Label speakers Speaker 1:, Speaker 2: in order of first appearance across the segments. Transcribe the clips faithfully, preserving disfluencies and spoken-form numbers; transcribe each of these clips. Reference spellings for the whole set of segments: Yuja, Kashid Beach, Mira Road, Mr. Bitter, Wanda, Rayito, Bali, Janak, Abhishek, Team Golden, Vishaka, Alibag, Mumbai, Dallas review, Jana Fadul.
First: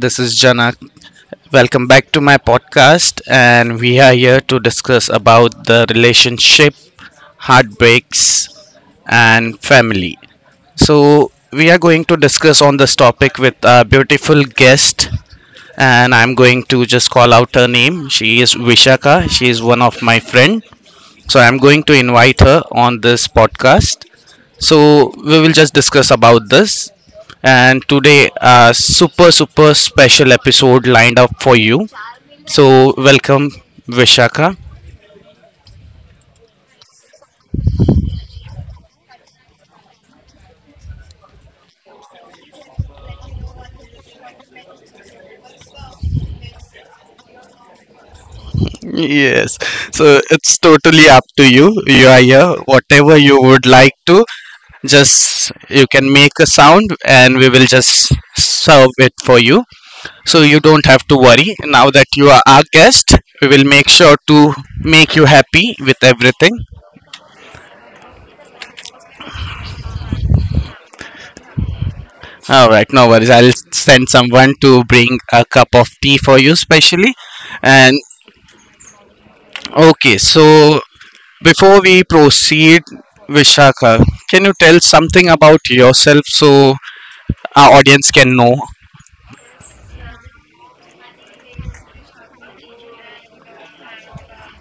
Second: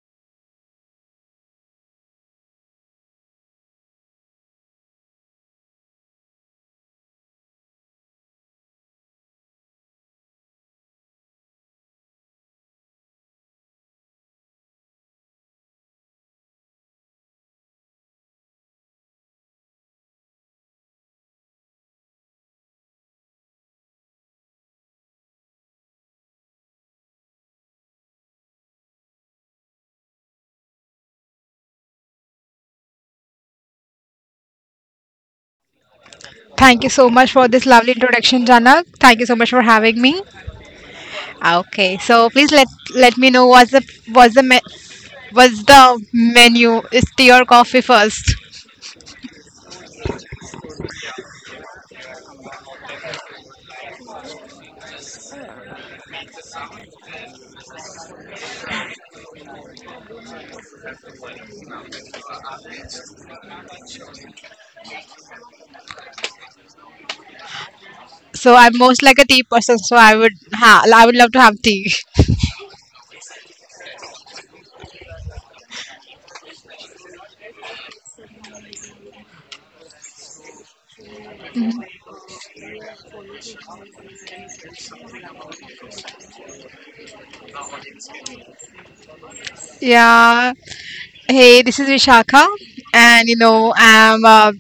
Speaker 1: this is Janak. Welcome back to my podcast and we are here to discuss about the relationship, heartbreaks and family. So, we are going to discuss on this topic with our beautiful guest and I'm going to just call out her name. She is Vishaka. She is one of my friend. So, I'm going to invite her on this podcast. So, we will just discuss about this and today a super super special episode lined up for you. So welcome Vishaka.
Speaker 2: Thank you so much for this lovely introduction, Janak. Thank you so much for having me. Okay, so please let let me know what's the what's the me- what's the menu? Is tea or coffee first?
Speaker 1: Yes, so it's totally up to you. You are here. Whatever you would like to, just you can make a sound and we will just serve it for you. So you don't have to worry. Now that you are our guest, we will make sure to make you happy with everything.
Speaker 2: So I'm most like a tea person, so I would ha- I would love to have tea.
Speaker 1: All right, no worries. I'll send someone to bring a cup of tea for you, specially. And okay, so before we proceed, Vishaka, can you tell something about yourself so our audience can know?
Speaker 2: Yeah. Hey, this is Vishakha, and you know I'm uh,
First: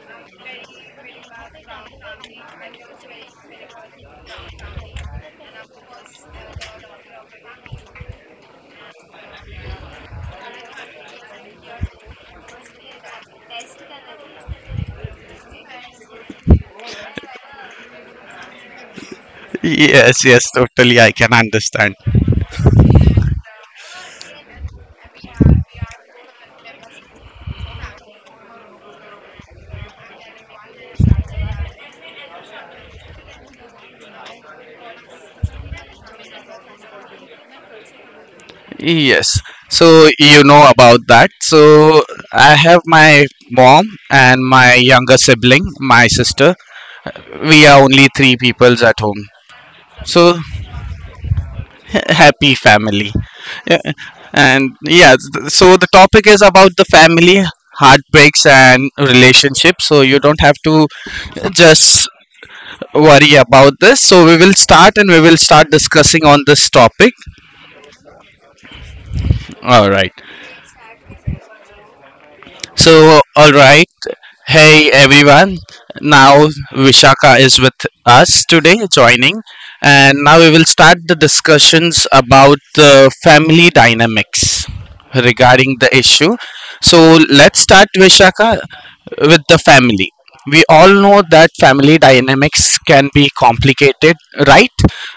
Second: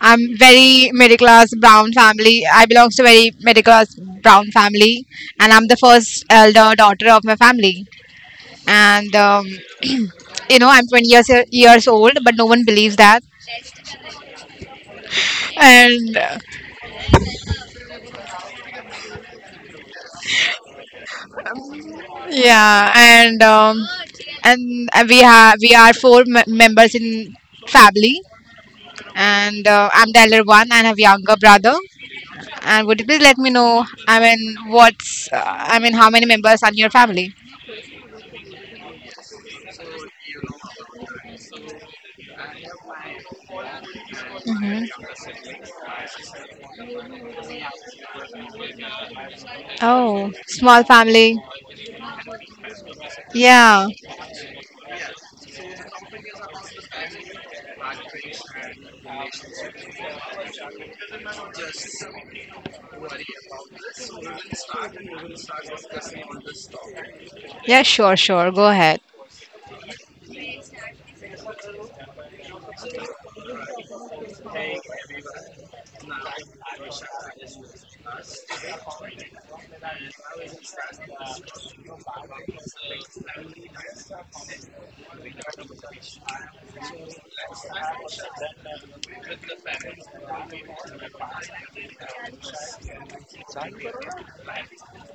Speaker 2: I'm very middle class brown family. I belong to very middle class brown family, and I'm the first elder daughter of my family. And um, You know I'm twenty years years old but no one believes that and uh,
Speaker 1: Yes, yes, totally. I can understand.
Speaker 2: yeah and um, and uh, we have we are four m- members in family, and uh, I'm the elder one and have younger brother. And would you please let me know, I mean what's uh, I mean how many members are in your family?
Speaker 1: Yes. So you know about that. So I have my mom and my
Speaker 2: Hmm.
Speaker 1: younger sibling, my sister. We are only three peoples at home.
Speaker 2: Oh,
Speaker 1: So
Speaker 2: small family.
Speaker 1: happy family.
Speaker 2: Yeah.
Speaker 1: And yeah, th- so the topic is about the family, heartbreaks, and relationships. So you don't have to just worry about this. So we will start and we will start discussing on this topic.
Speaker 2: Yeah, sure, sure, go ahead.
Speaker 1: All right. So, all right. Hey everyone. Now Vishaka is with us today joining and now we will start the discussions about the family dynamics regarding the issue. So, let's start Vishaka with the family. We all know that family dynamics can be complicated, right?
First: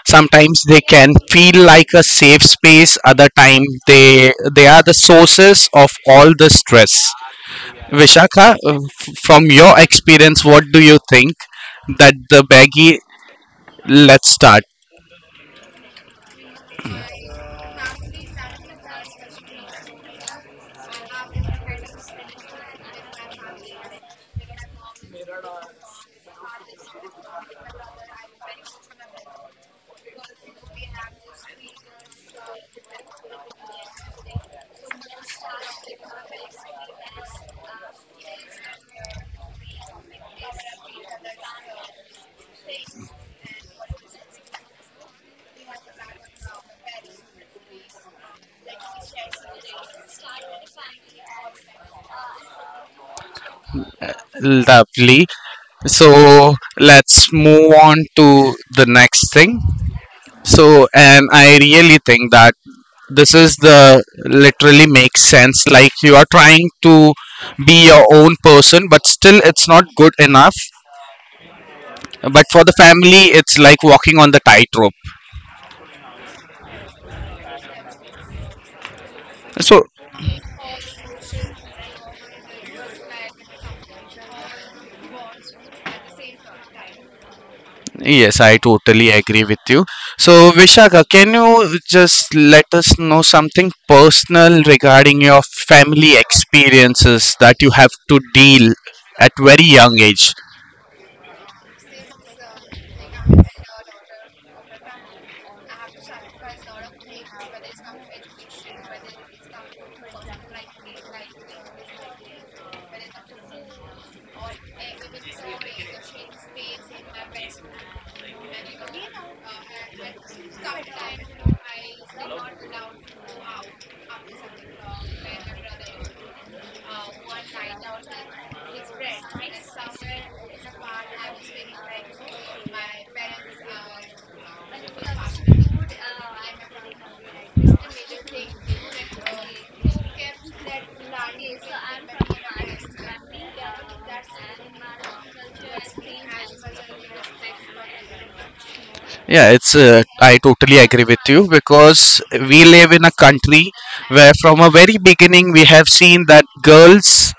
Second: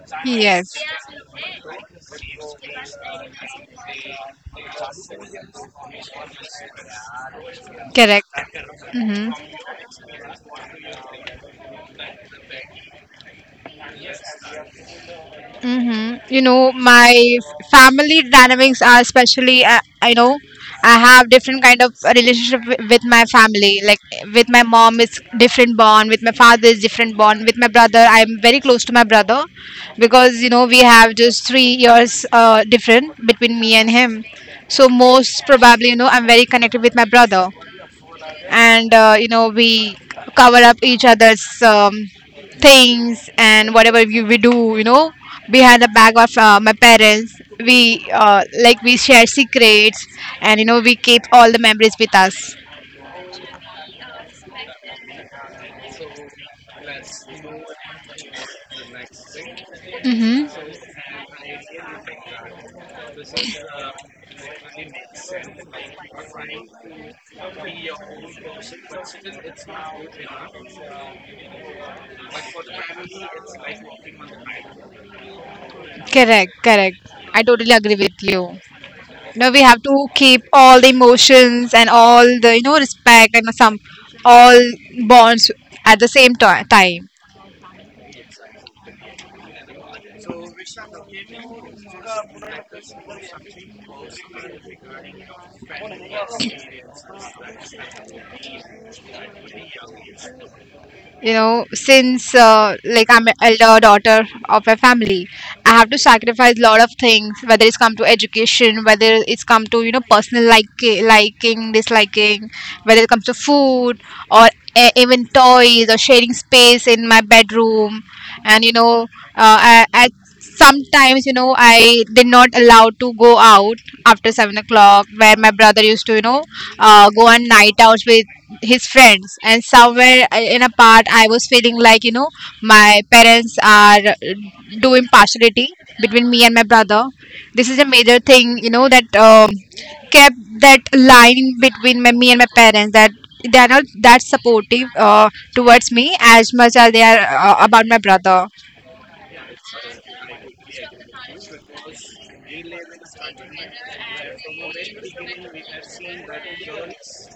Speaker 1: Sometimes
Speaker 2: Yes.
Speaker 1: they can feel like a safe space, other time they they are the sources of all the stress.
Speaker 2: Correct.
Speaker 1: Vishakha, uh, f-
Speaker 2: Mm-hmm.
Speaker 1: from your experience, what do you think that the baggy? Let's start.
Speaker 2: Hmm. You know, my f- family dynamics are especially. Uh, I know I have different kind of relationship wi- with my family. Like with my mom, it's different bond. With my father, it's different bond. With my brother, I'm very close to my brother because you know we have just three years uh, different between me and him. So most probably, you know, I'm very connected with my brother, and uh, you know we cover up each other's um, things, and whatever we, we do you know behind the back of uh, my parents, we uh, like we share secrets, and you know we keep all the memories with us.
Speaker 1: Lovely. So let's move on to the next thing.
Speaker 2: Mm-hmm.
Speaker 1: So, and I really think that this is the literally makes sense. Like you are trying to be your own person, but still it's not good enough. But for the family, it's like walking on the tightrope.
Speaker 2: Correct, correct. I totally agree with you. You know we have
Speaker 1: So
Speaker 2: to keep all the emotions and all the you know respect and some all bonds at the same ti- time.
Speaker 1: yes, I totally agree with you. So, Vishaka, can you just let us know something personal regarding your family experiences that you have to deal at very young age?
Speaker 2: You know since uh, like I'm an elder daughter of a family, I have to sacrifice a lot of things, whether it's come to education, whether it's come to you know personal like liking disliking, whether it comes to food or e- even toys or sharing space in my bedroom. And you know uh, I, I sometimes you know I did not allowed to go out after seven o'clock where my brother used to you know uh, go on night outs with his friends. And somewhere uh, in a part I was feeling like you know my parents are uh, do impartiality between me and my brother. This is a major thing you know that um, kept that line between my, me and my parents, that they are not that supportive uh, towards me as much as they are uh, about my brother.
Speaker 1: Yeah, it's uh, I totally agree with you because we live in a country where from a very beginning we have seen that girls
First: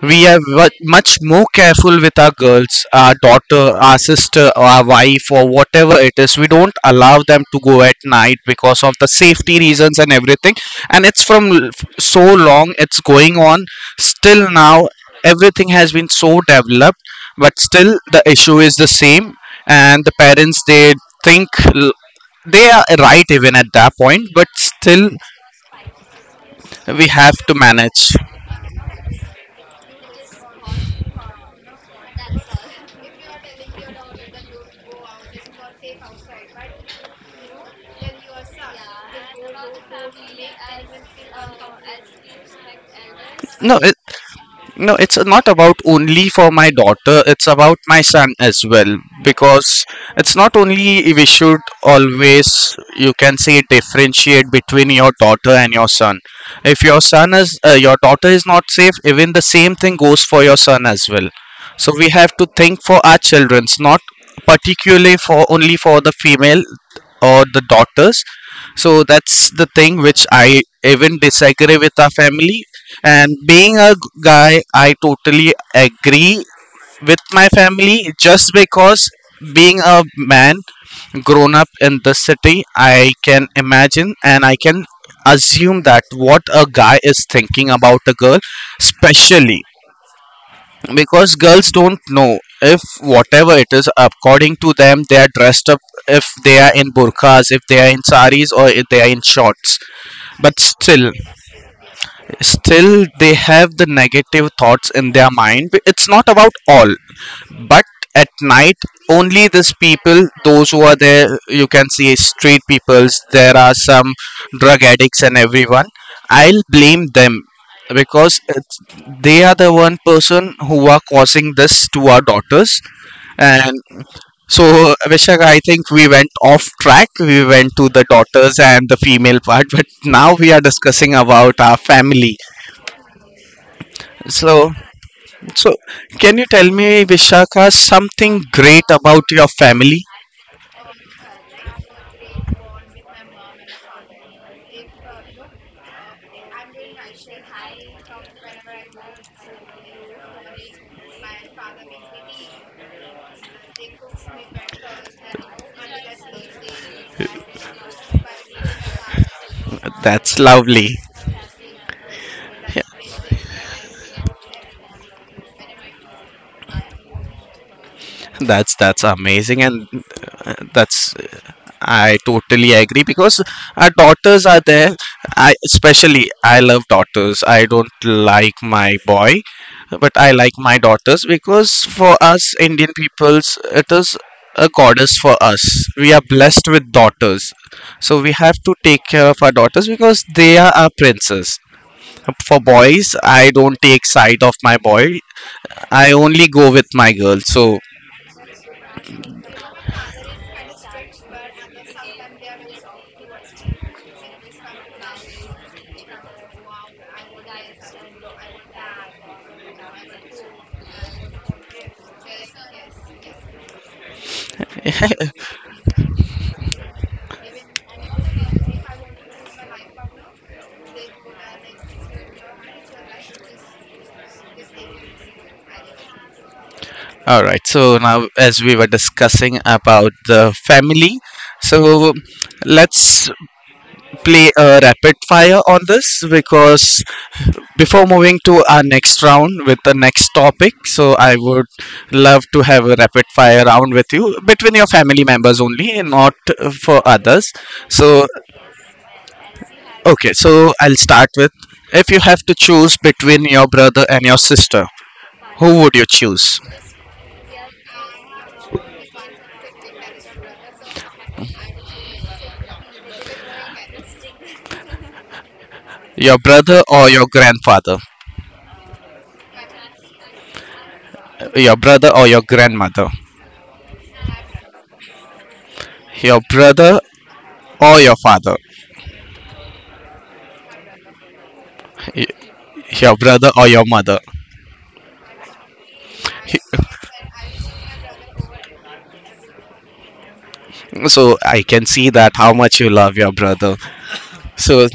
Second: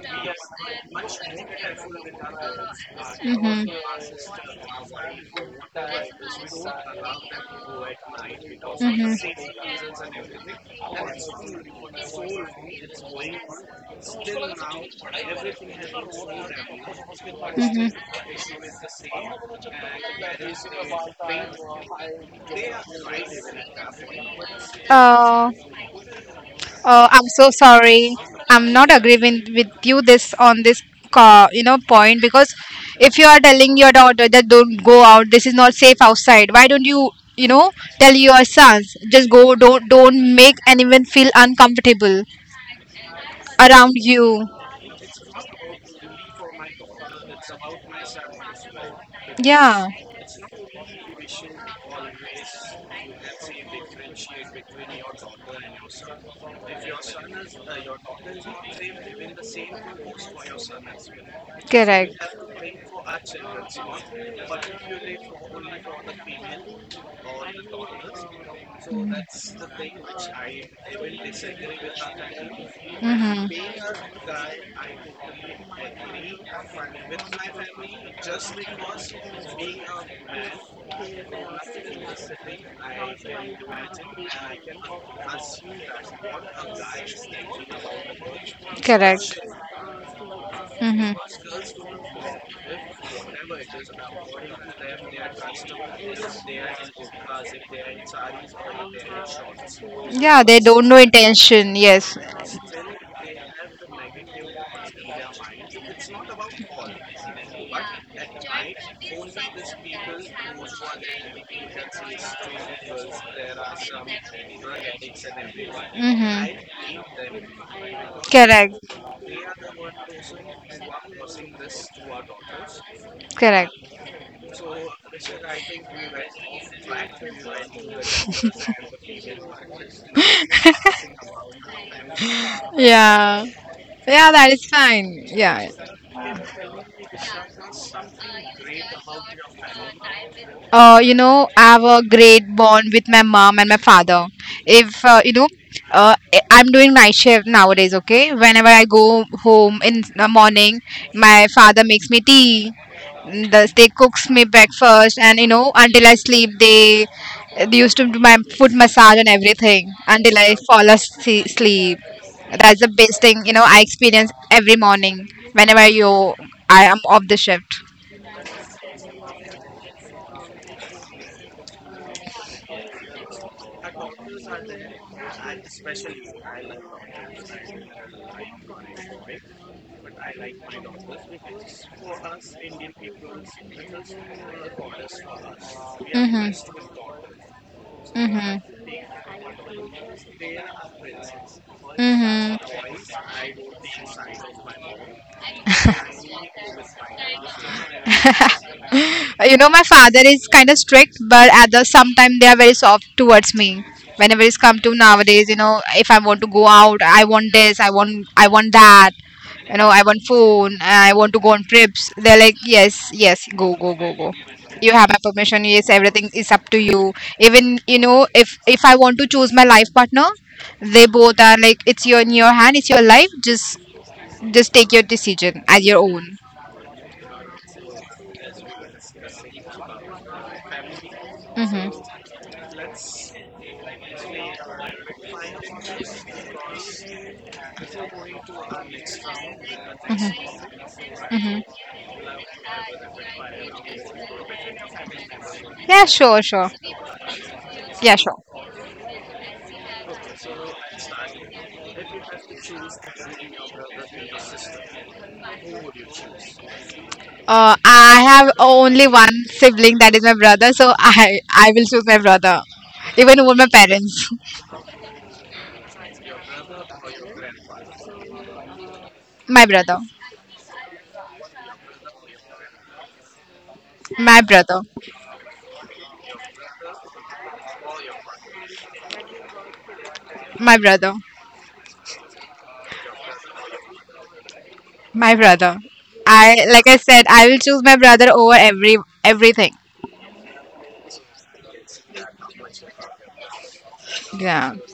Speaker 1: we are wa- much more careful with our girls, our
Speaker 2: Hmm.
Speaker 1: daughter, our sister, or our wife, or whatever it is. We don't allow them to go at night because of the safety reasons and everything. And it's from l- f- so long, it's going on. Still now, everything has been so developed, but still
Speaker 2: Hmm.
Speaker 1: the issue is the same. And the parents, they think l- they are right even at that point, but still
Speaker 2: Uh,
Speaker 1: we
Speaker 2: uh, I'm
Speaker 1: have
Speaker 2: so
Speaker 1: to manage.
Speaker 2: sorry. I'm not agreeing with you this on this ca you know point because if you are telling your daughter that don't go out, this is not safe outside. Why don't you you know tell your sons, just go, don't don't make anyone feel uncomfortable
Speaker 1: No,
Speaker 2: around you.
Speaker 1: no, it's not about only for my daughter, it's about my son as well. Because
Speaker 2: Yeah,
Speaker 1: it's not only we should always, you can say, differentiate between your daughter and your son. If your son is, uh, your daughter is not safe, even the same thing goes for your son as well. So we
Speaker 2: correct.
Speaker 1: have to think for our childrens, not particularly for only for the female or the daughters, so that's the thing which I even disagree with our family. And
Speaker 2: Mm-hmm.
Speaker 1: being a g- guy, I totally agree with my family just because being a man grown up in the city, I can imagine and I can assume that what a guy is thinking about a girl,
Speaker 2: Correct.
Speaker 1: especially
Speaker 2: Mm-hmm.
Speaker 1: because girls don't know if whatever it is according to them they are dressed up, if they are in burqas, if they are in saris, or if they are in shorts,
Speaker 2: Yeah, they
Speaker 1: but
Speaker 2: don't know
Speaker 1: still,
Speaker 2: intention. Yes.
Speaker 1: still they have the negative thoughts in their mind. It's not about all, but at night only these people those who are there, you can see street peoples, there are some drug addicts and everyone. I'll
Speaker 2: Mm-hmm.
Speaker 1: blame them because
Speaker 2: Correct.
Speaker 1: it's, they are the one person who are causing this to our daughters.
Speaker 2: Correct.
Speaker 1: And so, Abhishek, I think we went off track. We went to the daughters and the female part, but now we are discussing about our family.
Speaker 2: Yeah. Yeah, that is
Speaker 1: So,
Speaker 2: fine. Yeah.
Speaker 1: so can you tell me, Vishaka, something great about your family?
Speaker 2: Uh, you know, I have a great bond with my mom and my father. If uh, you know, uh, I- I'm doing night shift nowadays. Okay, whenever I go home in the morning, my father makes me tea. The, they cooks me breakfast, and you know, until I sleep, they, they used to do my foot massage and everything until
Speaker 1: That's
Speaker 2: I fall
Speaker 1: lovely.
Speaker 2: asleep. Sleep. That's the best thing you know I experience every morning whenever you I am off the shift.
Speaker 1: That's that's amazing, and uh, that's I totally agree because our daughters are there. I especially I love daughters. I don't like my boy, but I like my daughters because for us Indian peoples, it is a goddess for us. We are blessed
Speaker 2: Mm-hmm.
Speaker 1: with daughters, so we have to
Speaker 2: Mm-hmm.
Speaker 1: take care of our daughters because they are our princes. For
Speaker 2: Mm-hmm.
Speaker 1: boys, I don't take side of my boy. I only go with my girl. So
Speaker 2: Uh, You know, my father is kind of strict, but at the sometimes they are very soft towards me. Whenever it's come to nowadays, you know, if I want to go out, I want this, I want, I want that. You know, I want phone, I want to go on trips. They're like, yes, yes, go, go, go, go. You have my permission. Yes, everything is up to you. Even you know, if if I want to choose my life partner, they both are like, it's your in your hand, it's your life. Just just take your decision as your own.
Speaker 1: all right. So now, as we were discussing about the family,
Speaker 2: Mhm.
Speaker 1: so let's play a rapid fire on this because before moving to our next round with the next topic, so I
Speaker 2: Mhm.
Speaker 1: would love to have a rapid fire round with you between your family members only
Speaker 2: Yeah,
Speaker 1: and not
Speaker 2: sure, sure.
Speaker 1: uh, for others.
Speaker 2: Yeah,
Speaker 1: So,
Speaker 2: sure.
Speaker 1: okay. So I'll start with if you have to choose between your brother and your sister, who would you choose?
Speaker 2: Uh, I have only one sibling that is my brother, so I I will choose my brother, even over my parents.
Speaker 1: Your brother or your grandfather?
Speaker 2: My brother,
Speaker 1: Your brother or your grandmother,
Speaker 2: my brother,
Speaker 1: your brother or your father,
Speaker 2: my brother,
Speaker 1: y- your brother or your mother.
Speaker 2: my brother. I like I said, I will choose my brother over every everything.
Speaker 1: So I can see that how much you love your brother.
Speaker 2: Yeah,
Speaker 1: So,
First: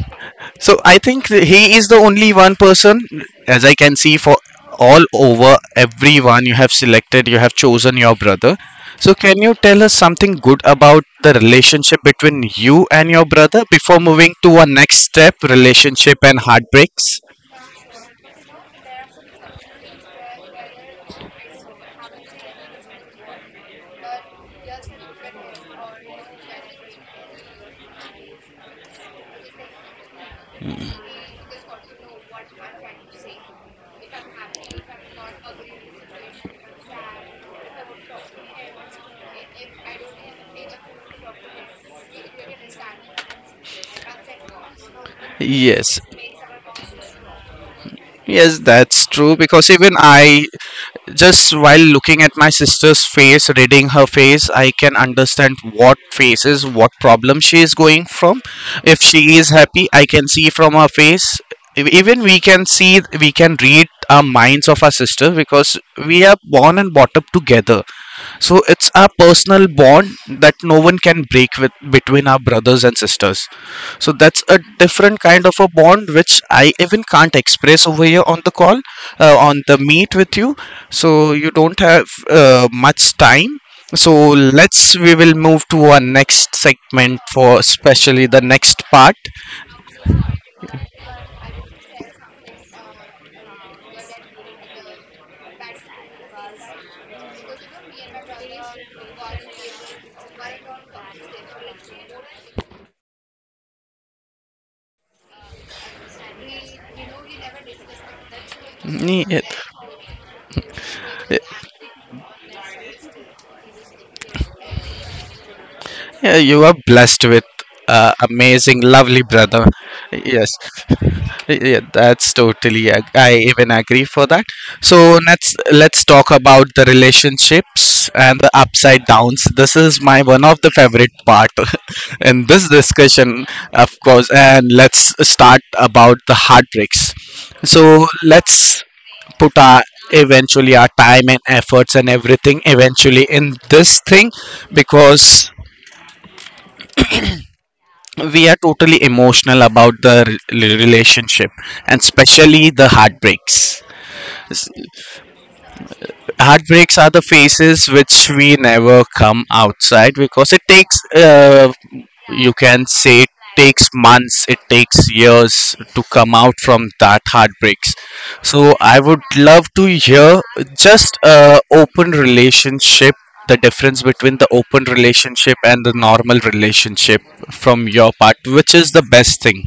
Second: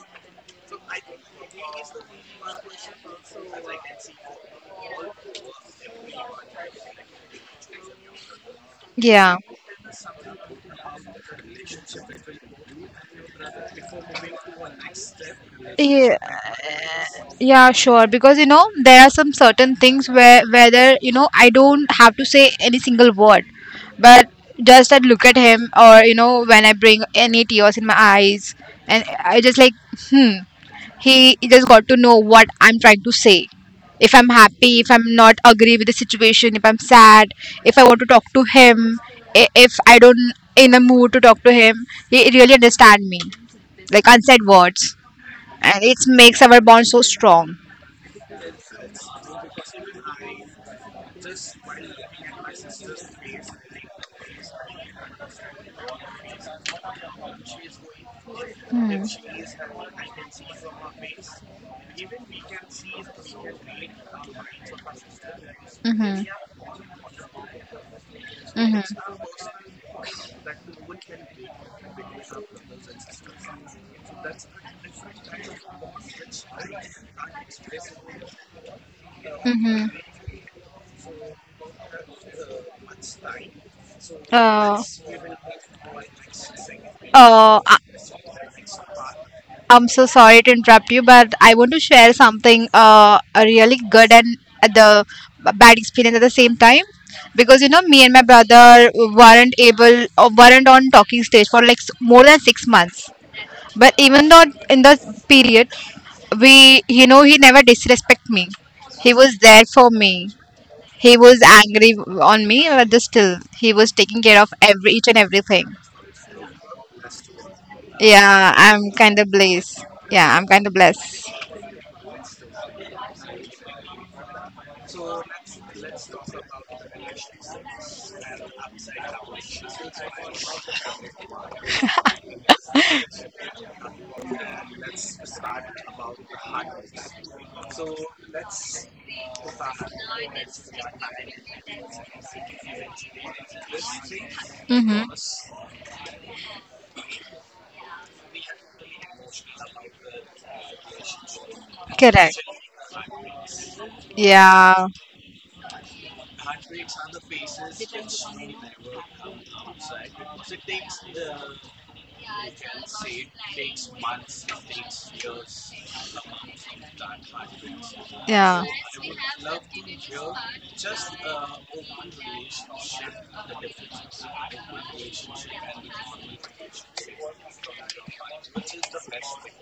Speaker 1: so I think that he is the only one person, as I can see, for all over everyone you have selected, you have chosen your brother. So
Speaker 2: yeah,
Speaker 1: can you tell us something good about the relationship between you and your brother before moving to our next step,
Speaker 2: yeah.
Speaker 1: relationship and heartbreaks?
Speaker 2: Yeah, sure. Because you know, there are some certain things where whether you know I don't have to say any single word, but just I look at him, or you know, when I bring any tears in my eyes, and I just like, hmm, he just got to know what I'm trying to say. If I'm happy, if I'm not agree with the situation, if I'm sad, if I want to talk to him, i- if I don't in a mood to talk to him, he really understand me, like unsaid words, and it
Speaker 1: Yes,
Speaker 2: makes our bond so strong.
Speaker 1: yes, that's true because even I just while looking at my sister's face, reading her face, I can understand what face is, what problem she is going from. If she is happy, I can see from her face. Ev- Even we can see, we can read our minds of our sister because
Speaker 2: Mm-hmm.
Speaker 1: we are born and brought up together. So it's a
Speaker 2: Mm-hmm.
Speaker 1: personal bond that no one can break with between our brothers and sisters. So that's a different kind of a bond which I even can't express over here on the call, uh, on the
Speaker 2: Mm-hmm.
Speaker 1: meet with you. So you don't have uh, much time. So
Speaker 2: Uh,
Speaker 1: let's we will move to our next segment
Speaker 2: uh,
Speaker 1: for
Speaker 2: I-
Speaker 1: especially the next part.
Speaker 2: I'm so sorry to interrupt you, but I want to share something uh, a really good and the bad experience at the same time because you know me and my brother weren't able or weren't on talking stage for like s- more than six months. But even though in the period, we you know he never disrespect me. He was there for me. He was angry on me, but still he was taking care of every each and everything.
Speaker 1: Yeah, you are blessed with uh,
Speaker 2: Yeah,
Speaker 1: amazing,
Speaker 2: I'm kind
Speaker 1: lovely
Speaker 2: of
Speaker 1: brother.
Speaker 2: blessed. Yeah, I'm
Speaker 1: Yes,
Speaker 2: kind of blessed.
Speaker 1: yeah, that's totally. ag- I even agree for that. So let's let's talk about the relationships and the upside downs. This is my one of the favorite part in this discussion, of course. And let's start about the heartbreaks. So let's put our eventually our time and efforts and everything eventually in this thing
Speaker 2: Mm-hmm.
Speaker 1: because we are totally emotional about the re- relationship and
Speaker 2: Correct.
Speaker 1: especially the heartbreaks.
Speaker 2: Yeah,
Speaker 1: Heartbreaks are the phases which we never come outside because it takes uh, you can say it takes months, it takes years to come out from that heartbreaks.
Speaker 2: yeah.
Speaker 1: So I would love to hear just uh, open relationship, the difference between the open relationship and the normal relationship from your part, which is the best thing.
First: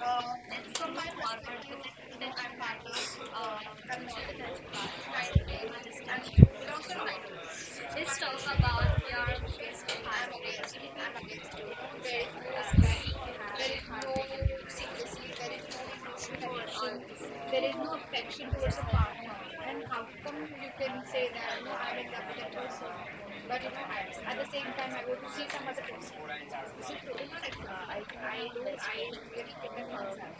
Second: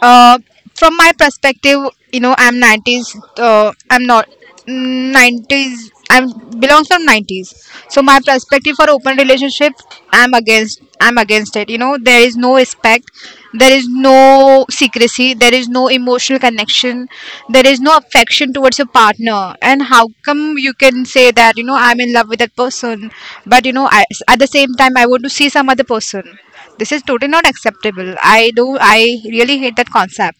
Speaker 2: Uh, from my perspective, you know, I'm nineties. Uh, I'm not mm, nineties. I'm belongs from nineties. So my perspective for open relationship, I'm against. I'm against it. You know, there is no respect. There is no secrecy. There is no emotional connection. There is no affection towards your partner. And how come you can say that you know I'm in love with that person, but you know I, at the same time I want to see some other person. This is totally not acceptable. I do. I really hate that concept.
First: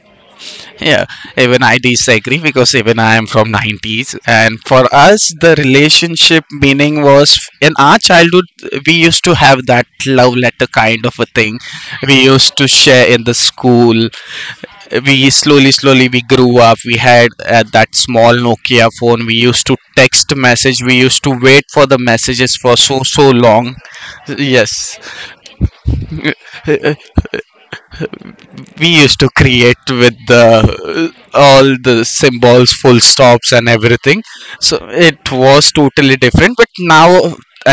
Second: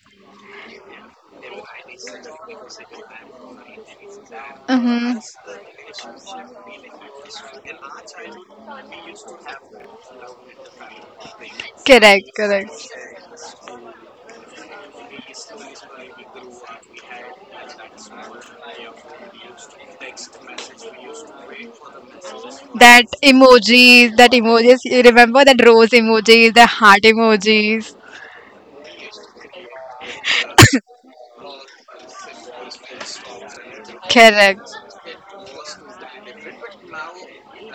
Speaker 1: Yeah, even I disagree because even I am from nineties and for
Speaker 2: Mm-hmm.
Speaker 1: us the relationship meaning was in our childhood we used to have that love letter kind of a thing. We
Speaker 2: Correct,
Speaker 1: used to
Speaker 2: correct.
Speaker 1: share in the school. We slowly slowly we grew up. We had uh, that small Nokia phone. We used to text message. We used to wait for the messages for so
Speaker 2: That
Speaker 1: so long.
Speaker 2: emojis, that emojis. You
Speaker 1: Yes.
Speaker 2: remember that rose emojis, the heart emojis.
Speaker 1: We used to create with the all the symbols, full stops and everything.
Speaker 2: Correct.
Speaker 1: So it was totally different, but now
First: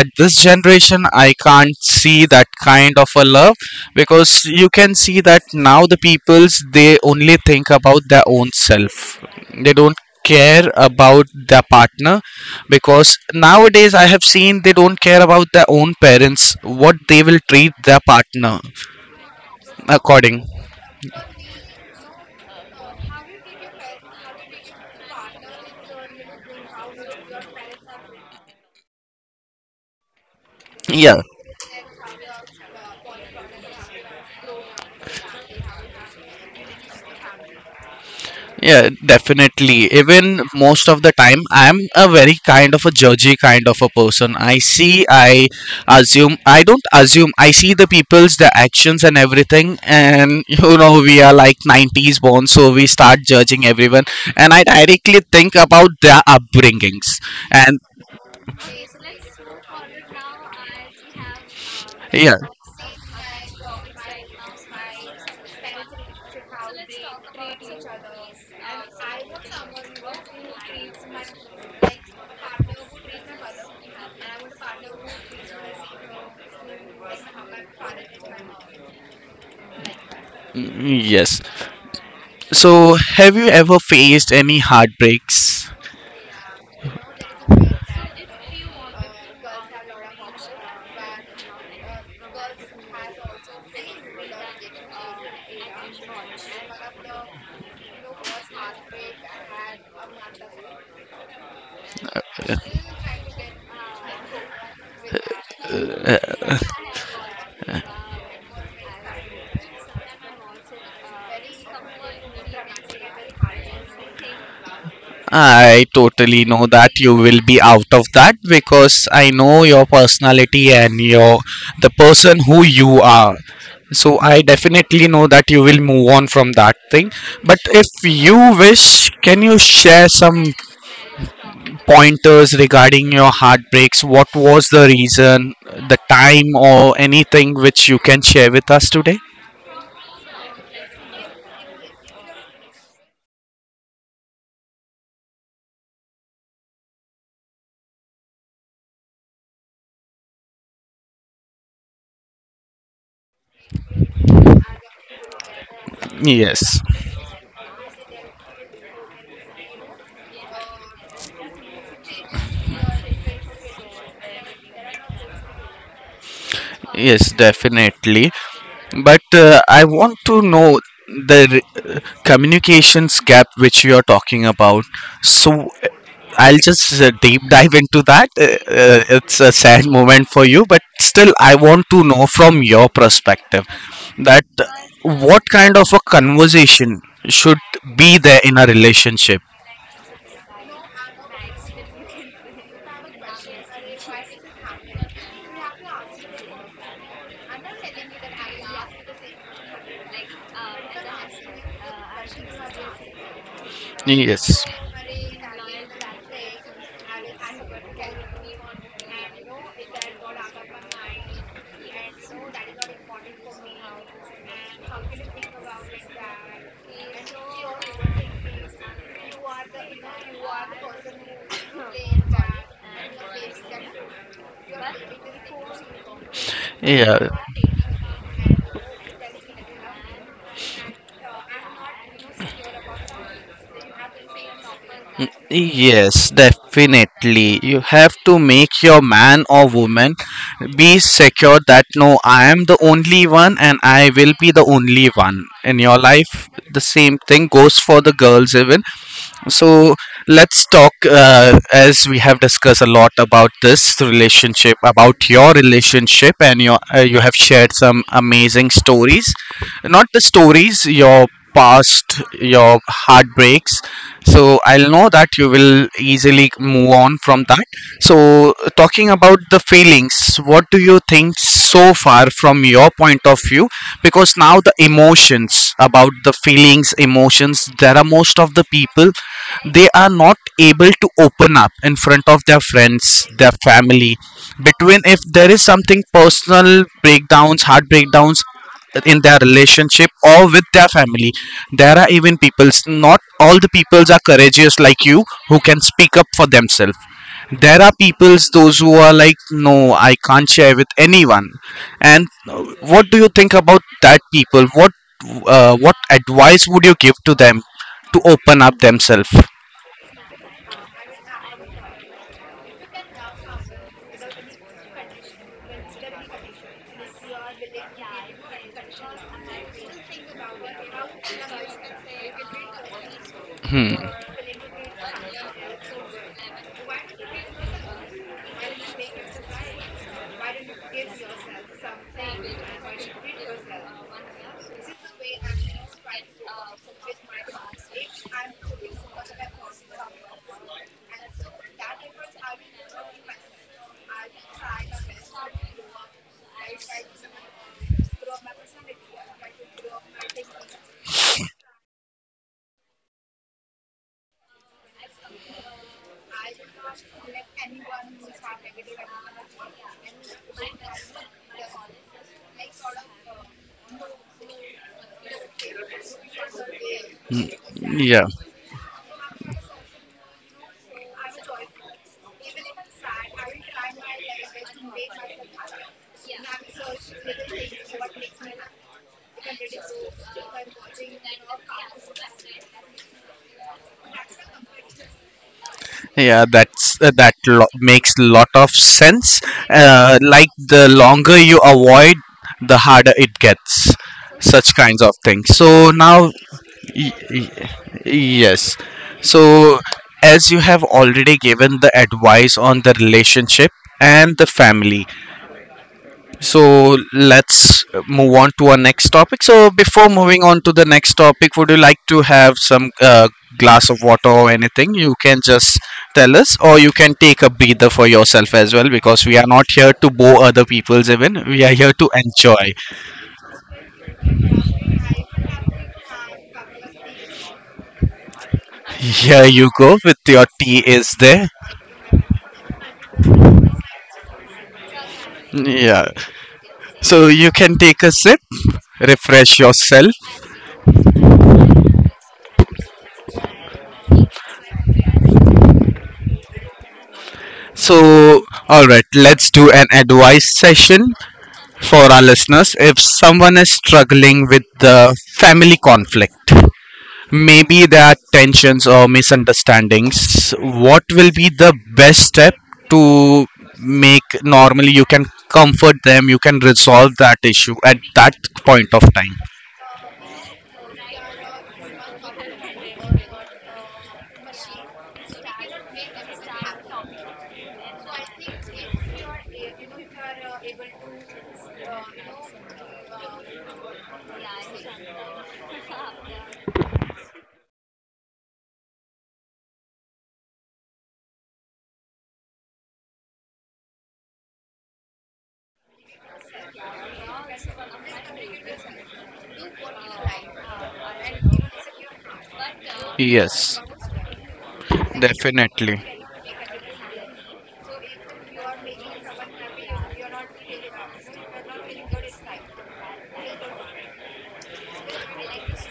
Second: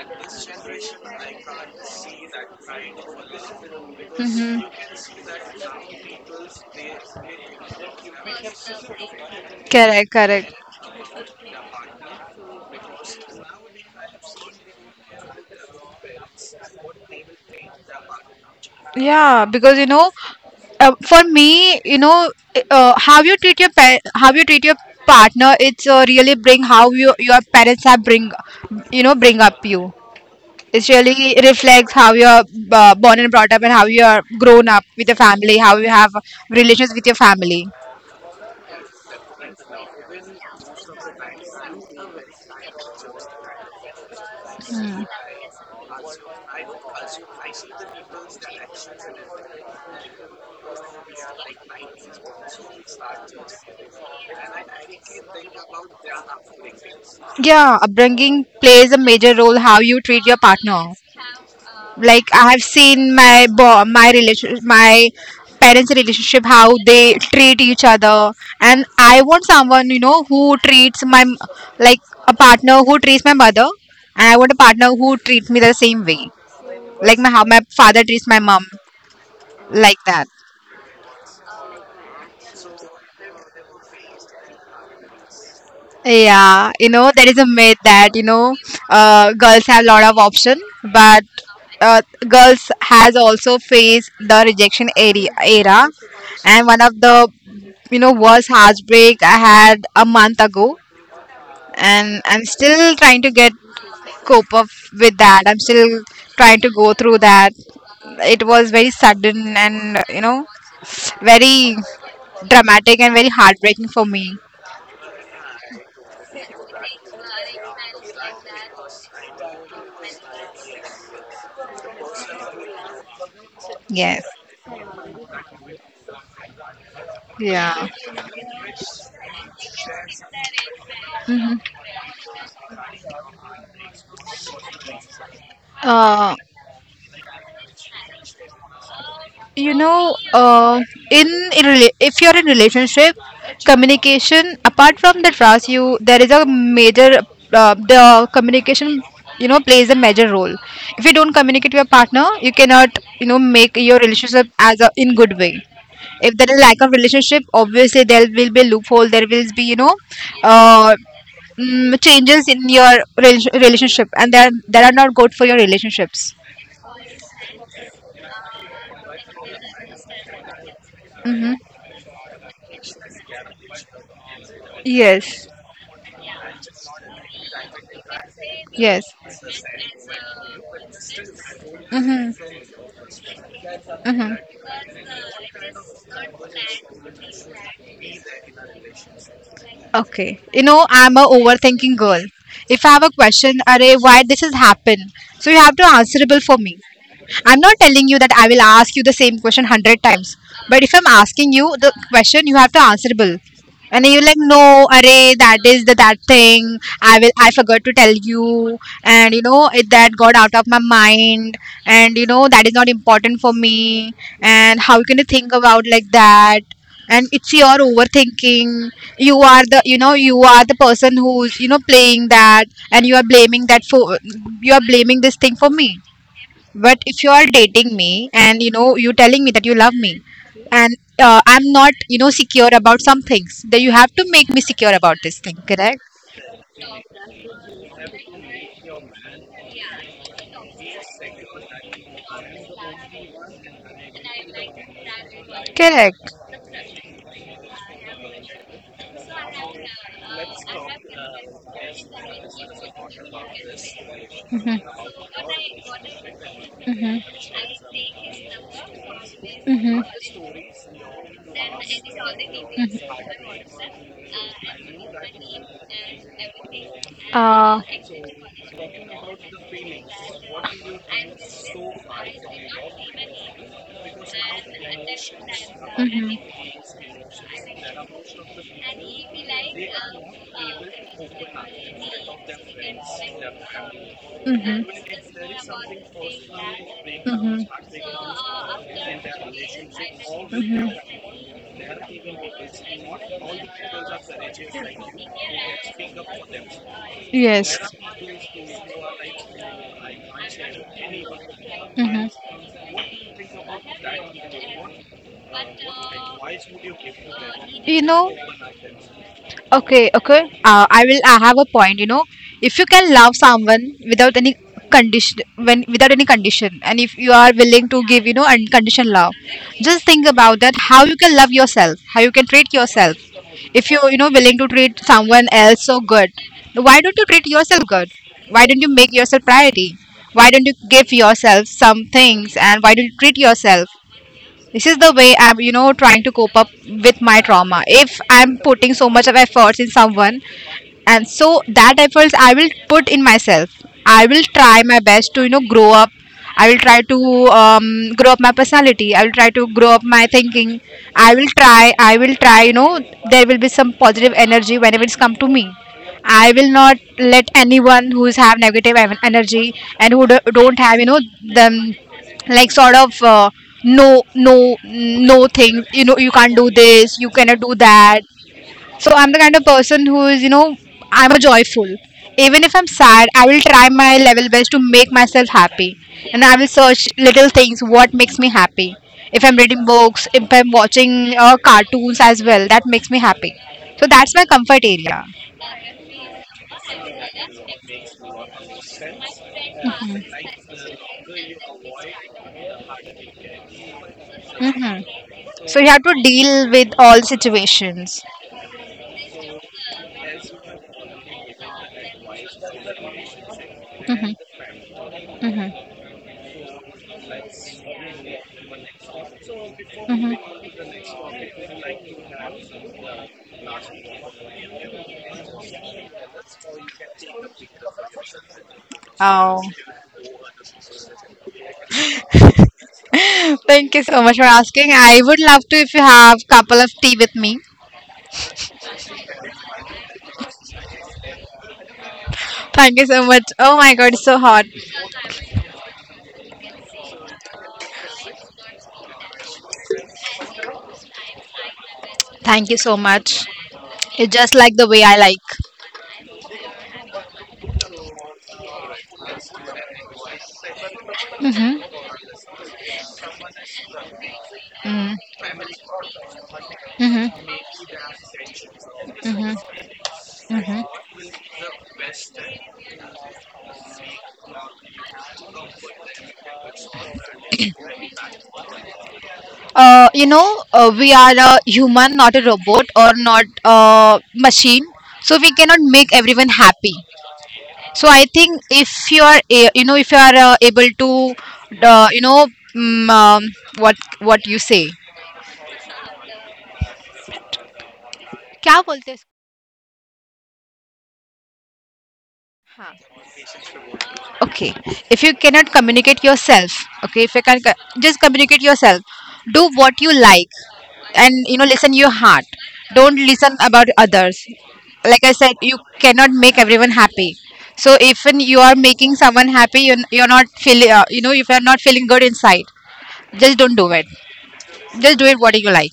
Speaker 1: at this generation I can't see that kind of a love because
Speaker 2: Mm-hmm.
Speaker 1: you can see that now the peoples they only think about their own self. They don't
Speaker 2: Correct, correct.
Speaker 1: care about their partner because nowadays I have seen they don't care about their own parents, what they will treat their partner
Speaker 2: Yeah, because you know,
Speaker 1: according.
Speaker 2: uh, for me, you know, uh, how you treat your pa- how you treat your partner, it's uh, really bring how you your parents have bring, you know, bring up you. It
Speaker 1: Yeah.
Speaker 2: really reflects how you're uh, born and brought up and how you're grown up with your family, how you have relations with your family.
Speaker 1: Yeah, definitely. Even most of the time, I'm a very kind of a judgy kind of a person. I see, I assume, I don't assume, I see the people's, the actions and everything. And, you know, we are like nineties born, so we start judging everyone. And I directly think about their upbringings.
Speaker 2: Yeah,
Speaker 1: And
Speaker 2: upbringing plays a major role how you treat your partner. Like I have seen my bo- my relation my parents' relationship how they treat each other, and I want someone you know who treats my m- like a partner who treats my mother, and I want a partner who treats me the same way, like my how my father treats my mom, like that.
Speaker 1: mm, yes. So, have you ever faced any heartbreaks?
Speaker 2: Yeah, you know, there is a myth that, you know, uh, girls have a lot of option, but uh, girls has also faced the rejection area, era. And one of the, you know, worst heartbreak I had a month ago. And I'm still trying to get cope up with that. I'm still trying to go through that. It was very sudden and, you know, very dramatic and very heartbreaking for me.
Speaker 1: I totally know that you will be out of that because I know your personality and your the person who you are. So
Speaker 2: Yes.
Speaker 1: I definitely know that you will move on from that thing. But if
Speaker 2: Yeah.
Speaker 1: you wish, can you share some pointers regarding your heartbreaks? What was the reason, the
Speaker 2: uh,
Speaker 1: time, or anything which you can share with us today?
Speaker 2: you know uh, in, in rela- if you're in relationship, communication apart from the trust, you there is a major uh, the communication you know plays a major role. If you don't communicate with your partner you cannot you know make your relationship as a in good way. If there is lack
Speaker 1: Yes.
Speaker 2: of relationship obviously there will be loophole, there will be you know uh, mm, changes in your rel- relationship, and that that are not good for your relationships.
Speaker 1: Yes, definitely. But uh, I want to know the
Speaker 2: Hmm.
Speaker 1: r- communications gap which you are talking about.
Speaker 2: Yes.
Speaker 1: So uh, I'll just uh, deep dive into that. Uh,
Speaker 2: Yes.
Speaker 1: uh, it's a sad moment for you, but still, I want to know
Speaker 2: Mm-hmm.
Speaker 1: from your perspective that
Speaker 2: Mm-hmm.
Speaker 1: what kind of a conversation should be there in a relationship.
Speaker 2: Okay. You know, I'm a overthinking girl. If I have a question, array, why this has happened? So you have to answerable for me. I'm not telling you that I will ask you the same question hundred times. But if I'm asking you the question, you have to answerable. And you're like,
Speaker 1: Yes.
Speaker 2: no, array, that is the that thing. I will, I forgot to tell you, and you know it that got out of my mind, and you know that is not important for me. And how can you think about like that? And it's your overthinking. You are the, you know, you are the person who's, you know, playing that, and you are blaming that for, you are blaming this thing for me. But if
Speaker 1: Yeah.
Speaker 2: you are dating me and you know you telling me that you love me and uh, I'm not you know secure about some things, then you have to make me secure about this thing, correct?
Speaker 1: Yes, definitely. You have to make your man or woman be secure that no, I am the only one and I will be the only one in your
Speaker 2: Correct.
Speaker 1: life. The same thing goes for the girls, even. So let's talk, uh, as we have discussed a lot about this relationship,
Speaker 2: Mhm.
Speaker 1: about your relationship, and your uh, you
Speaker 2: Mhm.
Speaker 1: have shared some amazing stories.
Speaker 2: Mhm.
Speaker 1: Not the stories, your past, your heartbreaks. So I'll know that you will easily move on from that.
Speaker 2: Uh,
Speaker 1: So talking about the feelings, what do you think so far from your point of view, because now the emotions, about the
Speaker 2: mhm.
Speaker 1: feelings, emotions, there are most of the people, they are not able to open up in front of their friends, their family,
Speaker 2: Mhm.
Speaker 1: between, if there is something personal, breakdowns,
Speaker 2: Mhm.
Speaker 1: heart breakdowns in their relationship or with their
Speaker 2: Mhm.
Speaker 1: family, there are even peoples, not all the peoples are courageous like you who can speak up for themselves.
Speaker 2: Yes.
Speaker 1: There are peoples those who are like, no, I can't share with anyone. And
Speaker 2: Mhm.
Speaker 1: uh, what do you think about that people, what uh, what advice would you give to them
Speaker 2: You
Speaker 1: to
Speaker 2: know,
Speaker 1: open up themselves?
Speaker 2: Okay, okay. Uh, I will. I have a point. You know, If you can love someone without any condition, when without any condition, and if you are willing to give, you know, unconditional love, just think about that. How you can love yourself, how you can treat yourself. If you, you know, willing to treat someone else so good, why don't you treat yourself good? Why don't you make yourself priority? Why don't you give yourself some things, and why don't you treat yourself? This is the way I'm you know trying to cope up with my trauma. If I'm putting so much of efforts in someone, and so that efforts I will put in myself. I will try my best to you know grow up. I will try to um, grow up my personality. I will try to grow up my thinking. I will try i will try you know there will be some positive energy whenever it's come to me. I will not let anyone who's have negative en- energy and who do- don't have you know them, like sort of uh, no, no, no thing. You know you can't do this, you cannot do that.
Speaker 1: Yeah,
Speaker 2: So I'm the kind of person who is, you know, I'm a joyful. Even if I'm sad, I will try my level best to make myself happy. And I will search little things what makes me happy. If I'm reading books, if I'm watching uh, cartoons as well, that makes me happy. So that's my comfort area.
Speaker 1: yeah, that's uh, that lo- makes lot of sense. Uh, like the longer you avoid, the harder it gets, such
Speaker 2: Hmm.
Speaker 1: kinds of things.
Speaker 2: So you
Speaker 1: So
Speaker 2: have to
Speaker 1: now,
Speaker 2: deal with
Speaker 1: Y-
Speaker 2: all
Speaker 1: y-
Speaker 2: situations.
Speaker 1: yes. So as you have already given the advice on the relationship
Speaker 2: Hmm.
Speaker 1: and the family,
Speaker 2: Hmm.
Speaker 1: so let's move on to our next topic. So before moving
Speaker 2: Hmm.
Speaker 1: on to the next topic, would you like to have some uh, glass of water or anything? You can just tell us, or you can take a breather for yourself as well, because we are
Speaker 2: Oh,
Speaker 1: not here to bore other people's, even we are here to enjoy.
Speaker 2: thank you so much for asking. I would love to if you have couple of tea with me.
Speaker 1: Here you go with your tea, is there.
Speaker 2: Thank you so much. Oh my god, it's so hot.
Speaker 1: Yeah. So you can take a sip, refresh yourself.
Speaker 2: Thank you so much. It's just like the way I like.
Speaker 1: So, all right, let's do an advice session
Speaker 2: Mhm.
Speaker 1: for our listeners. If someone is struggling with
Speaker 2: Mm.
Speaker 1: the family conflict,
Speaker 2: Mhm.
Speaker 1: maybe there are tensions or
Speaker 2: Mhm.
Speaker 1: misunderstandings,
Speaker 2: Mhm.
Speaker 1: what will be the best step to make normally? You can comfort them, you can resolve that issue at that point of time?
Speaker 2: Uh, you know, uh, we are a human, not a robot or not a machine. So we cannot make everyone happy. So I think if you are, a- you know, if you are uh, able to, uh, you know, mm, um, what what you say? क्या बोलते हैं इसको? हाँ. Okay. If you cannot communicate yourself, okay, if you can co- just communicate yourself, do what you like. And you know listen your heart, don't listen
Speaker 1: Yes,
Speaker 2: about others. Like I said, you
Speaker 1: definitely.
Speaker 2: cannot make everyone happy. So if when you are making someone happy, you're, you're not feeling, uh, you know if you're not feeling good inside, just don't do it. Just do it what you like.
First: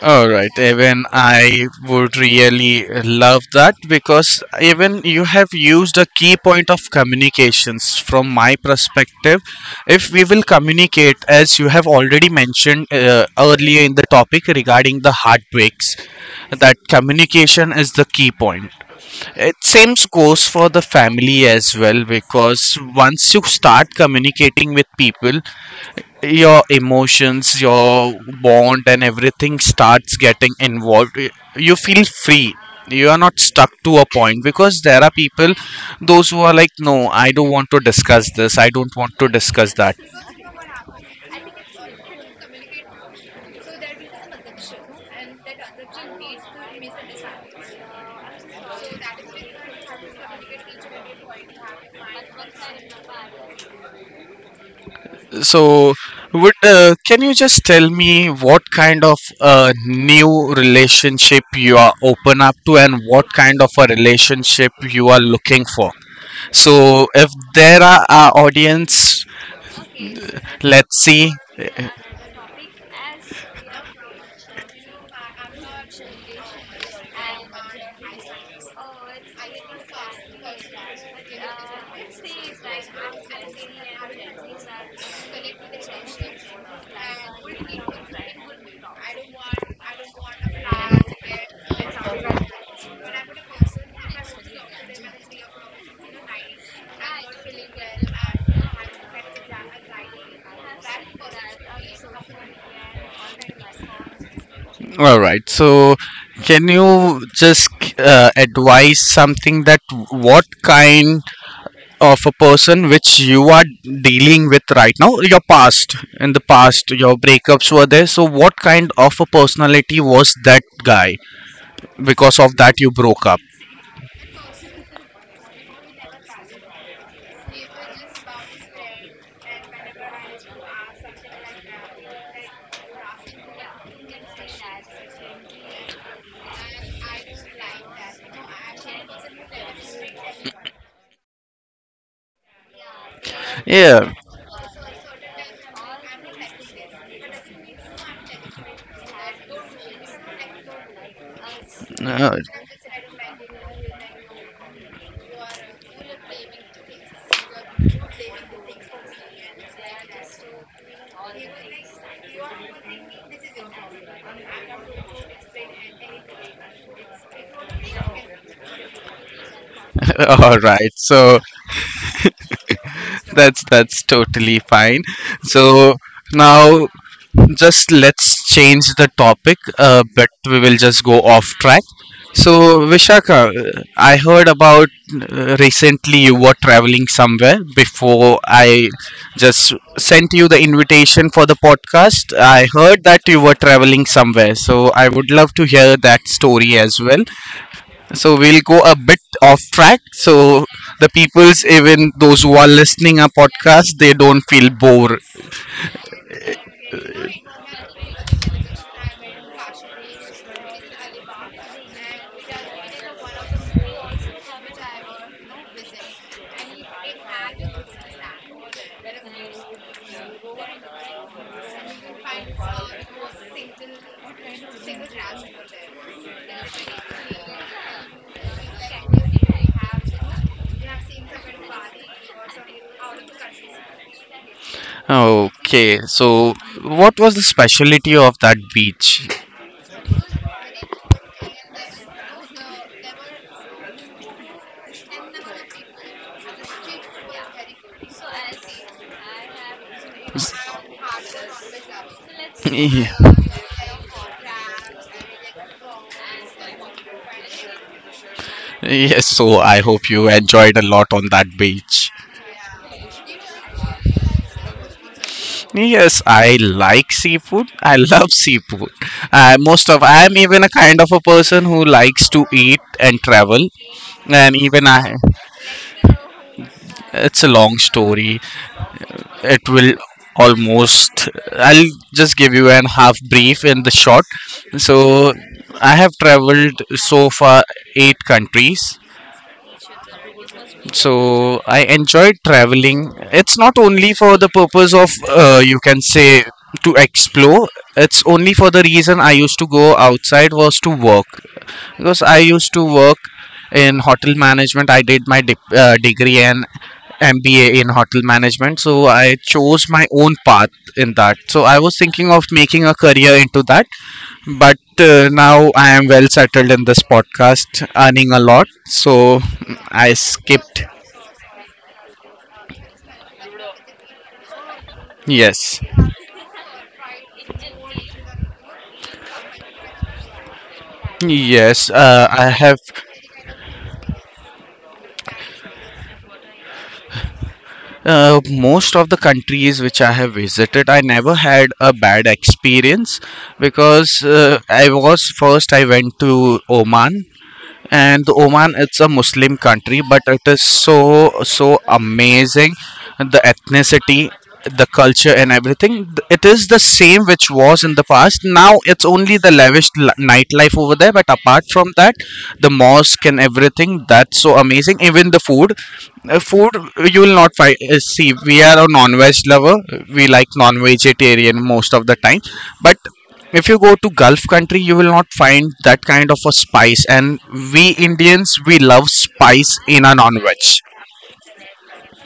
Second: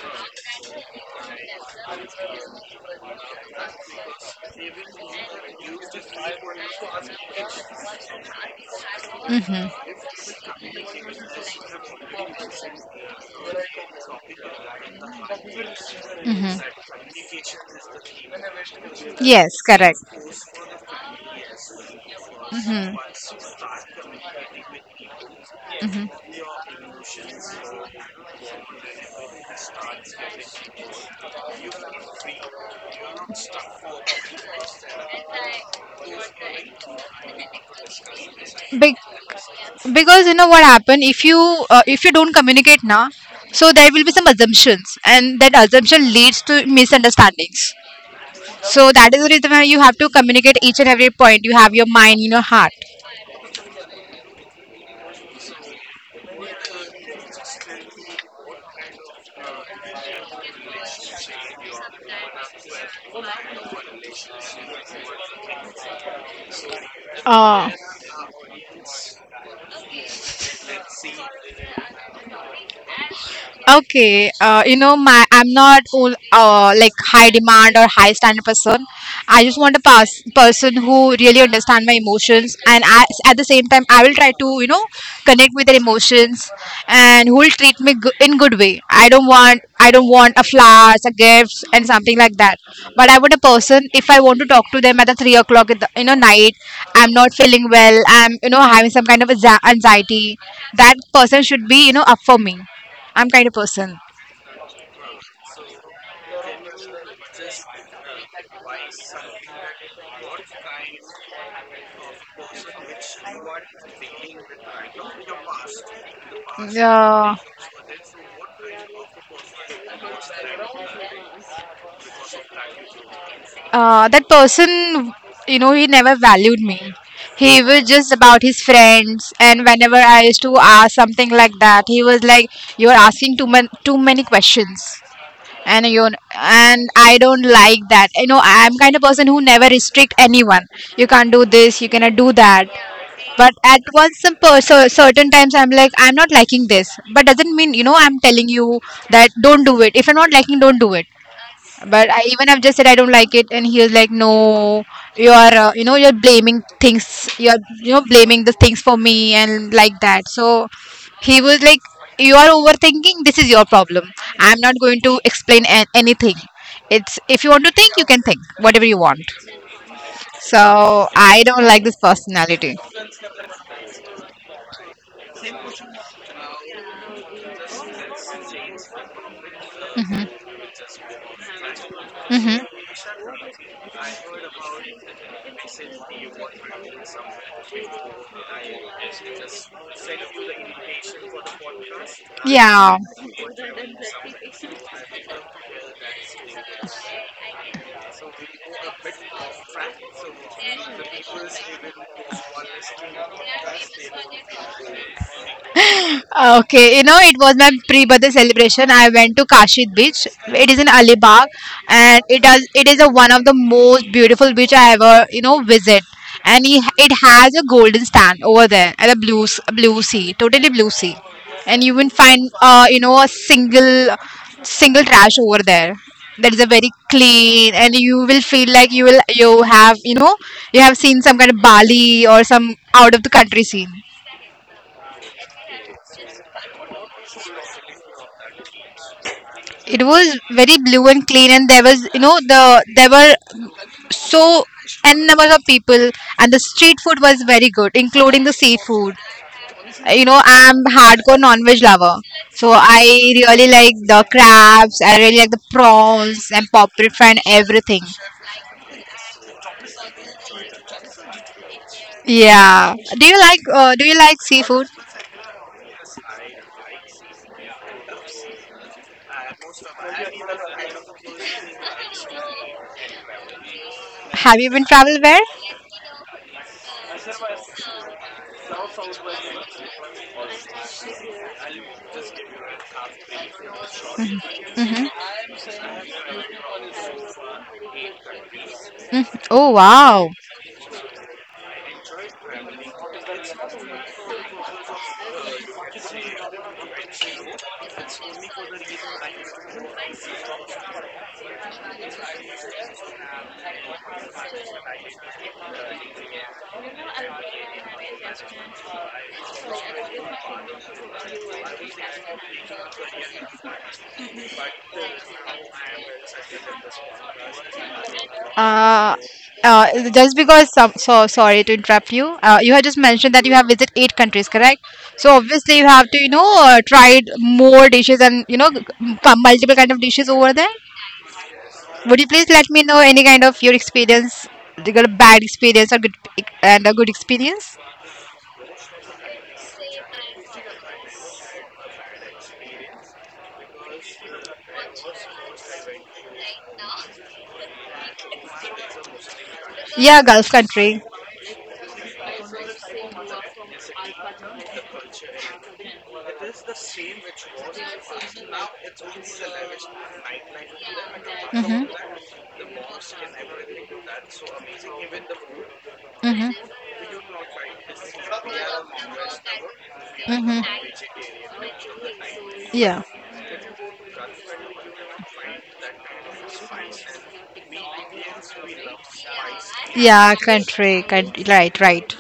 Speaker 1: All right, even I would really love that, because even you have used a key point of communications from my perspective.
Speaker 2: Mm-hmm.
Speaker 1: If we will communicate, as you have already mentioned uh, earlier in the topic regarding the heartbreaks,
Speaker 2: Mm-hmm.
Speaker 1: that communication is the key point. It
Speaker 2: Yes, correct.
Speaker 1: seems goes for the family as well, because once you start communicating with people,
Speaker 2: Mm-hmm.
Speaker 1: your emotions, your bond and everything starts getting involved. Y- you feel free, you are not stuck to a point, because there are people those who are like, no, I don't want to discuss this, I don't want to discuss that.
Speaker 2: Because you know what happened if you uh, if you don't communicate now, so there will be some assumptions, and that assumption leads to misunderstandings. So that is the reason why you have to communicate each and every point you have your mind in your heart.
Speaker 1: So would uh, can you just tell me what kind of uh, new relationship you are open up to, and what kind of a relationship you are looking for, so if
Speaker 2: Ah.
Speaker 1: there are our audience, let's see.
Speaker 2: Okay, uh, you know, my I'm not all, uh, like high demand or high standard person. I just want a pers- person who really understand my emotions, and I, at the same time, I will try to you know connect with their emotions, and who will treat me go- in good way. I don't want I don't want a flowers, a gifts, and something like that. But I want a person if I want to talk to them at the three o'clock in the you know night. I'm not feeling well. I'm you know having some kind of anxi- anxiety. That person should be you know up for me. I'm kind of person.
Speaker 1: All right, so can you just uh, advise something that what kind of a person which you are dealing with right now, your past, in the past your
Speaker 2: Uh,
Speaker 1: breakups were there, so what kind of a personality was that guy, because of that you broke up?
Speaker 2: uh, that person, you know, he never valued me. He was just about his friends, and whenever I used to ask something like that, he was like, "You're asking too many too many questions," and you and I don't like that. You know, I'm kind of person who never restrict anyone. You can't do this, you cannot do that. But at
Speaker 1: Yeah.
Speaker 2: once, some per- so certain times, I'm like, I'm not liking this. But doesn't mean, you know, I'm telling you that don't do it. If you're not liking, don't do it. But I
Speaker 1: No.
Speaker 2: even have just said I don't like it, and he was like, "No, you are uh, you know you're blaming things. You're you know blaming the things for me and like that." So he was like, "You are overthinking. This is your problem. I'm not going to explain an- anything. It's if you want to think, you can think whatever you want."
Speaker 1: All right.
Speaker 2: So
Speaker 1: So
Speaker 2: I don't like this personality.
Speaker 1: that's that's totally fine. So now, just let's change the topic, uh, but we will just go off track. So
Speaker 2: Hmm.
Speaker 1: Vishaka, uh, I heard about uh, recently you were traveling somewhere before I just sent you the invitation for the podcast. I heard
Speaker 2: Yeah.
Speaker 1: that you were traveling somewhere, so I would love to hear that story as well. So we'll go a bit off track. So the peoples, even those who are listening our podcast, they don't feel bored.
Speaker 2: Uh, Okay, you know, it was my pre-birthday celebration. I went to Kashid Beach. It is in Alibag, and it does. It is a, one of the most beautiful beach I ever, you know, visit. And he, it has a golden sand over there and a blue, s- blue sea, totally blue sea. And you will find, uh, you know, a single, single trash over there. That is a very clean, and you will feel like you will, you have, you know, you have seen some kind of Bali or some out of the country scene.
Speaker 1: Okay. So what was the specialty of that beach?
Speaker 2: It was very blue and clean, and there was you know the there were so n number of people. And the street food was very good, including the seafood. you know I'm hardcore non-veg lover, so I
Speaker 1: Yeah.
Speaker 2: really like the crabs, I really like the prawns and popper fry and everything.
Speaker 1: Yes, so I hope you enjoyed a lot on that beach.
Speaker 2: Yeah, do you like uh, do you like seafood?
Speaker 1: Yes, I like seafood. I love seafood. I most of, I am even a kind of a person who likes to eat and travel. And
Speaker 2: Have you
Speaker 1: even
Speaker 2: been
Speaker 1: I,
Speaker 2: travel where?
Speaker 1: it's a long story. It will almost, I'll just give you an half brief in the short.
Speaker 2: Mm-hmm.
Speaker 1: So I have traveled so far eight countries.
Speaker 2: Oh, wow.
Speaker 1: So I enjoy traveling. It's not only for the purpose of, uh, you can say, to explore. It's only for the reason I used to go outside was to work, because I used to work in hotel management. I did my dip, uh, degree and M B A in hotel management, so I chose my own path in that. So I was thinking of making a career into that, but uh, now I am well settled in this podcast, earning a lot.
Speaker 2: Uh,
Speaker 1: So I
Speaker 2: uh, just because
Speaker 1: skipped.
Speaker 2: some so sorry to interrupt you. Uh, you had just mentioned that you have visited eight countries, correct? So
Speaker 1: Yes,
Speaker 2: obviously you have to you know uh, tried more dishes, and you know c- multiple kind of dishes over there.
Speaker 1: yes.
Speaker 2: Would
Speaker 1: Uh,
Speaker 2: you
Speaker 1: I
Speaker 2: please let
Speaker 1: have
Speaker 2: me know any kind of your experience? You got a bad experience or good and a good experience?
Speaker 1: uh, most of the countries which I have visited, I never had a bad experience, because uh, I was first. I went to Oman, and Oman, it's a Muslim country, but
Speaker 2: Yeah,
Speaker 1: it
Speaker 2: Gulf
Speaker 1: is
Speaker 2: country.
Speaker 1: so so amazing. The ethnicity, the culture and everything, it is the same which was in the past. Now it's only the lavish li- nightlife over there, but apart from
Speaker 2: Mhm.
Speaker 1: that, the mosque and everything, that's so amazing. Even the food, uh,
Speaker 2: Mhm.
Speaker 1: food, you will not find, uh, see, we are a non-veg lover, we like
Speaker 2: Mhm.
Speaker 1: non-vegetarian most of the time, but
Speaker 2: Yeah.
Speaker 1: if you go to gulf country, you will not find that kind of a spice, and we Indians, we love spice in a
Speaker 2: Yeah,
Speaker 1: non-veg.
Speaker 2: country. Country. Right. Right.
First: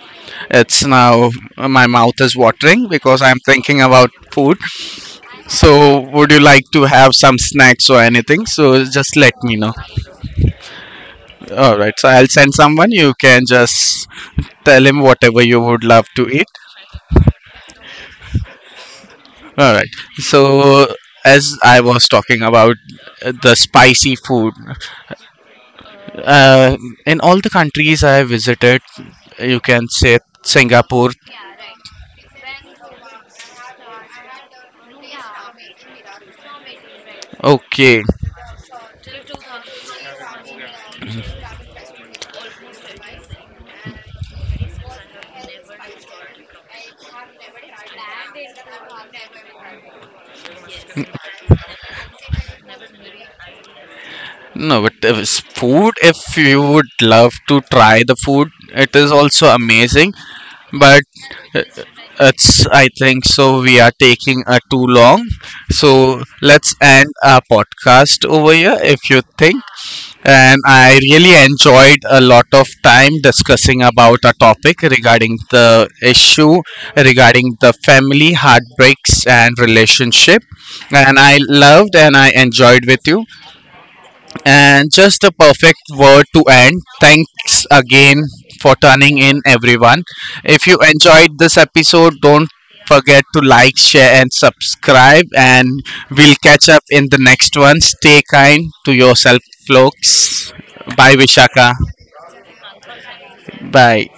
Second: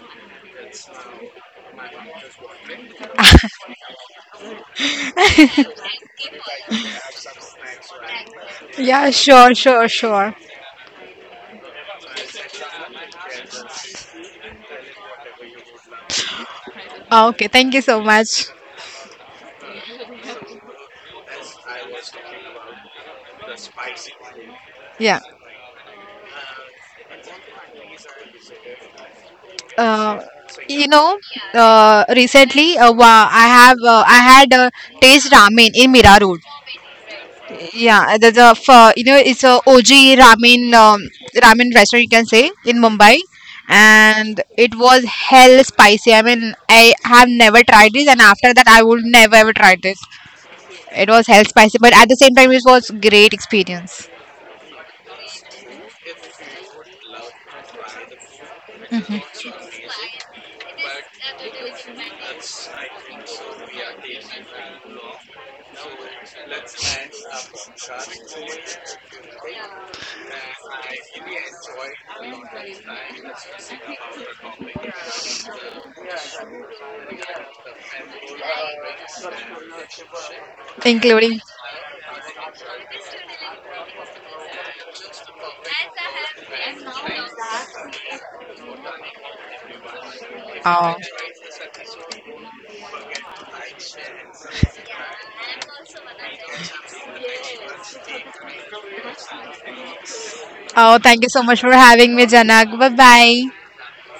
Speaker 1: It's now my mouth is watering because I'm thinking about food. So would you like to have some snacks or anything? So
Speaker 2: Yeah.
Speaker 1: just let
Speaker 2: Sure.
Speaker 1: me know.
Speaker 2: Sure. Sure.
Speaker 1: All right, so I'll send someone, you can just tell him whatever you would love to eat.
Speaker 2: Ah, okay. Thank you so much.
Speaker 1: All right, so as I was talking about uh, the spicy food,
Speaker 2: Yeah.
Speaker 1: Uh, in all the countries I have visited, you can say
Speaker 2: uh, you
Speaker 1: Singapore.
Speaker 2: know, uh, recently uh, wa- I have uh, I had uh, taste ramen in Mira Road.
Speaker 1: Okay,
Speaker 2: Yeah, the a f- uh, you know it's a O G ramen um, ramen restaurant you can say in Mumbai, and it was hell spicy. I mean, I have never tried this, and after that, I would never ever try this. It was hell spicy, but at the same time, it was great experience,
Speaker 1: no, but if it's food, if you would love to try the food, it is also amazing. But it's, I think so, we are taking uh, too long. So let's end our podcast over here if you think. And I really enjoyed a lot of time discussing about a topic regarding the issue, regarding the family, heartbreaks and relationship, and
Speaker 2: including.
Speaker 1: I loved and I enjoyed with you, and just a perfect word to end. Thanks again for turning in, everyone. If you
Speaker 2: Oh,
Speaker 1: enjoyed this episode, don't forget to like, share, and subscribe. And we'll catch up in the next one. Stay kind to yourself, folks.
Speaker 2: oh,
Speaker 1: Bye,
Speaker 2: thank you so much for
Speaker 1: Vishaka.
Speaker 2: having me, Janak. Bye bye.
Speaker 1: Bye.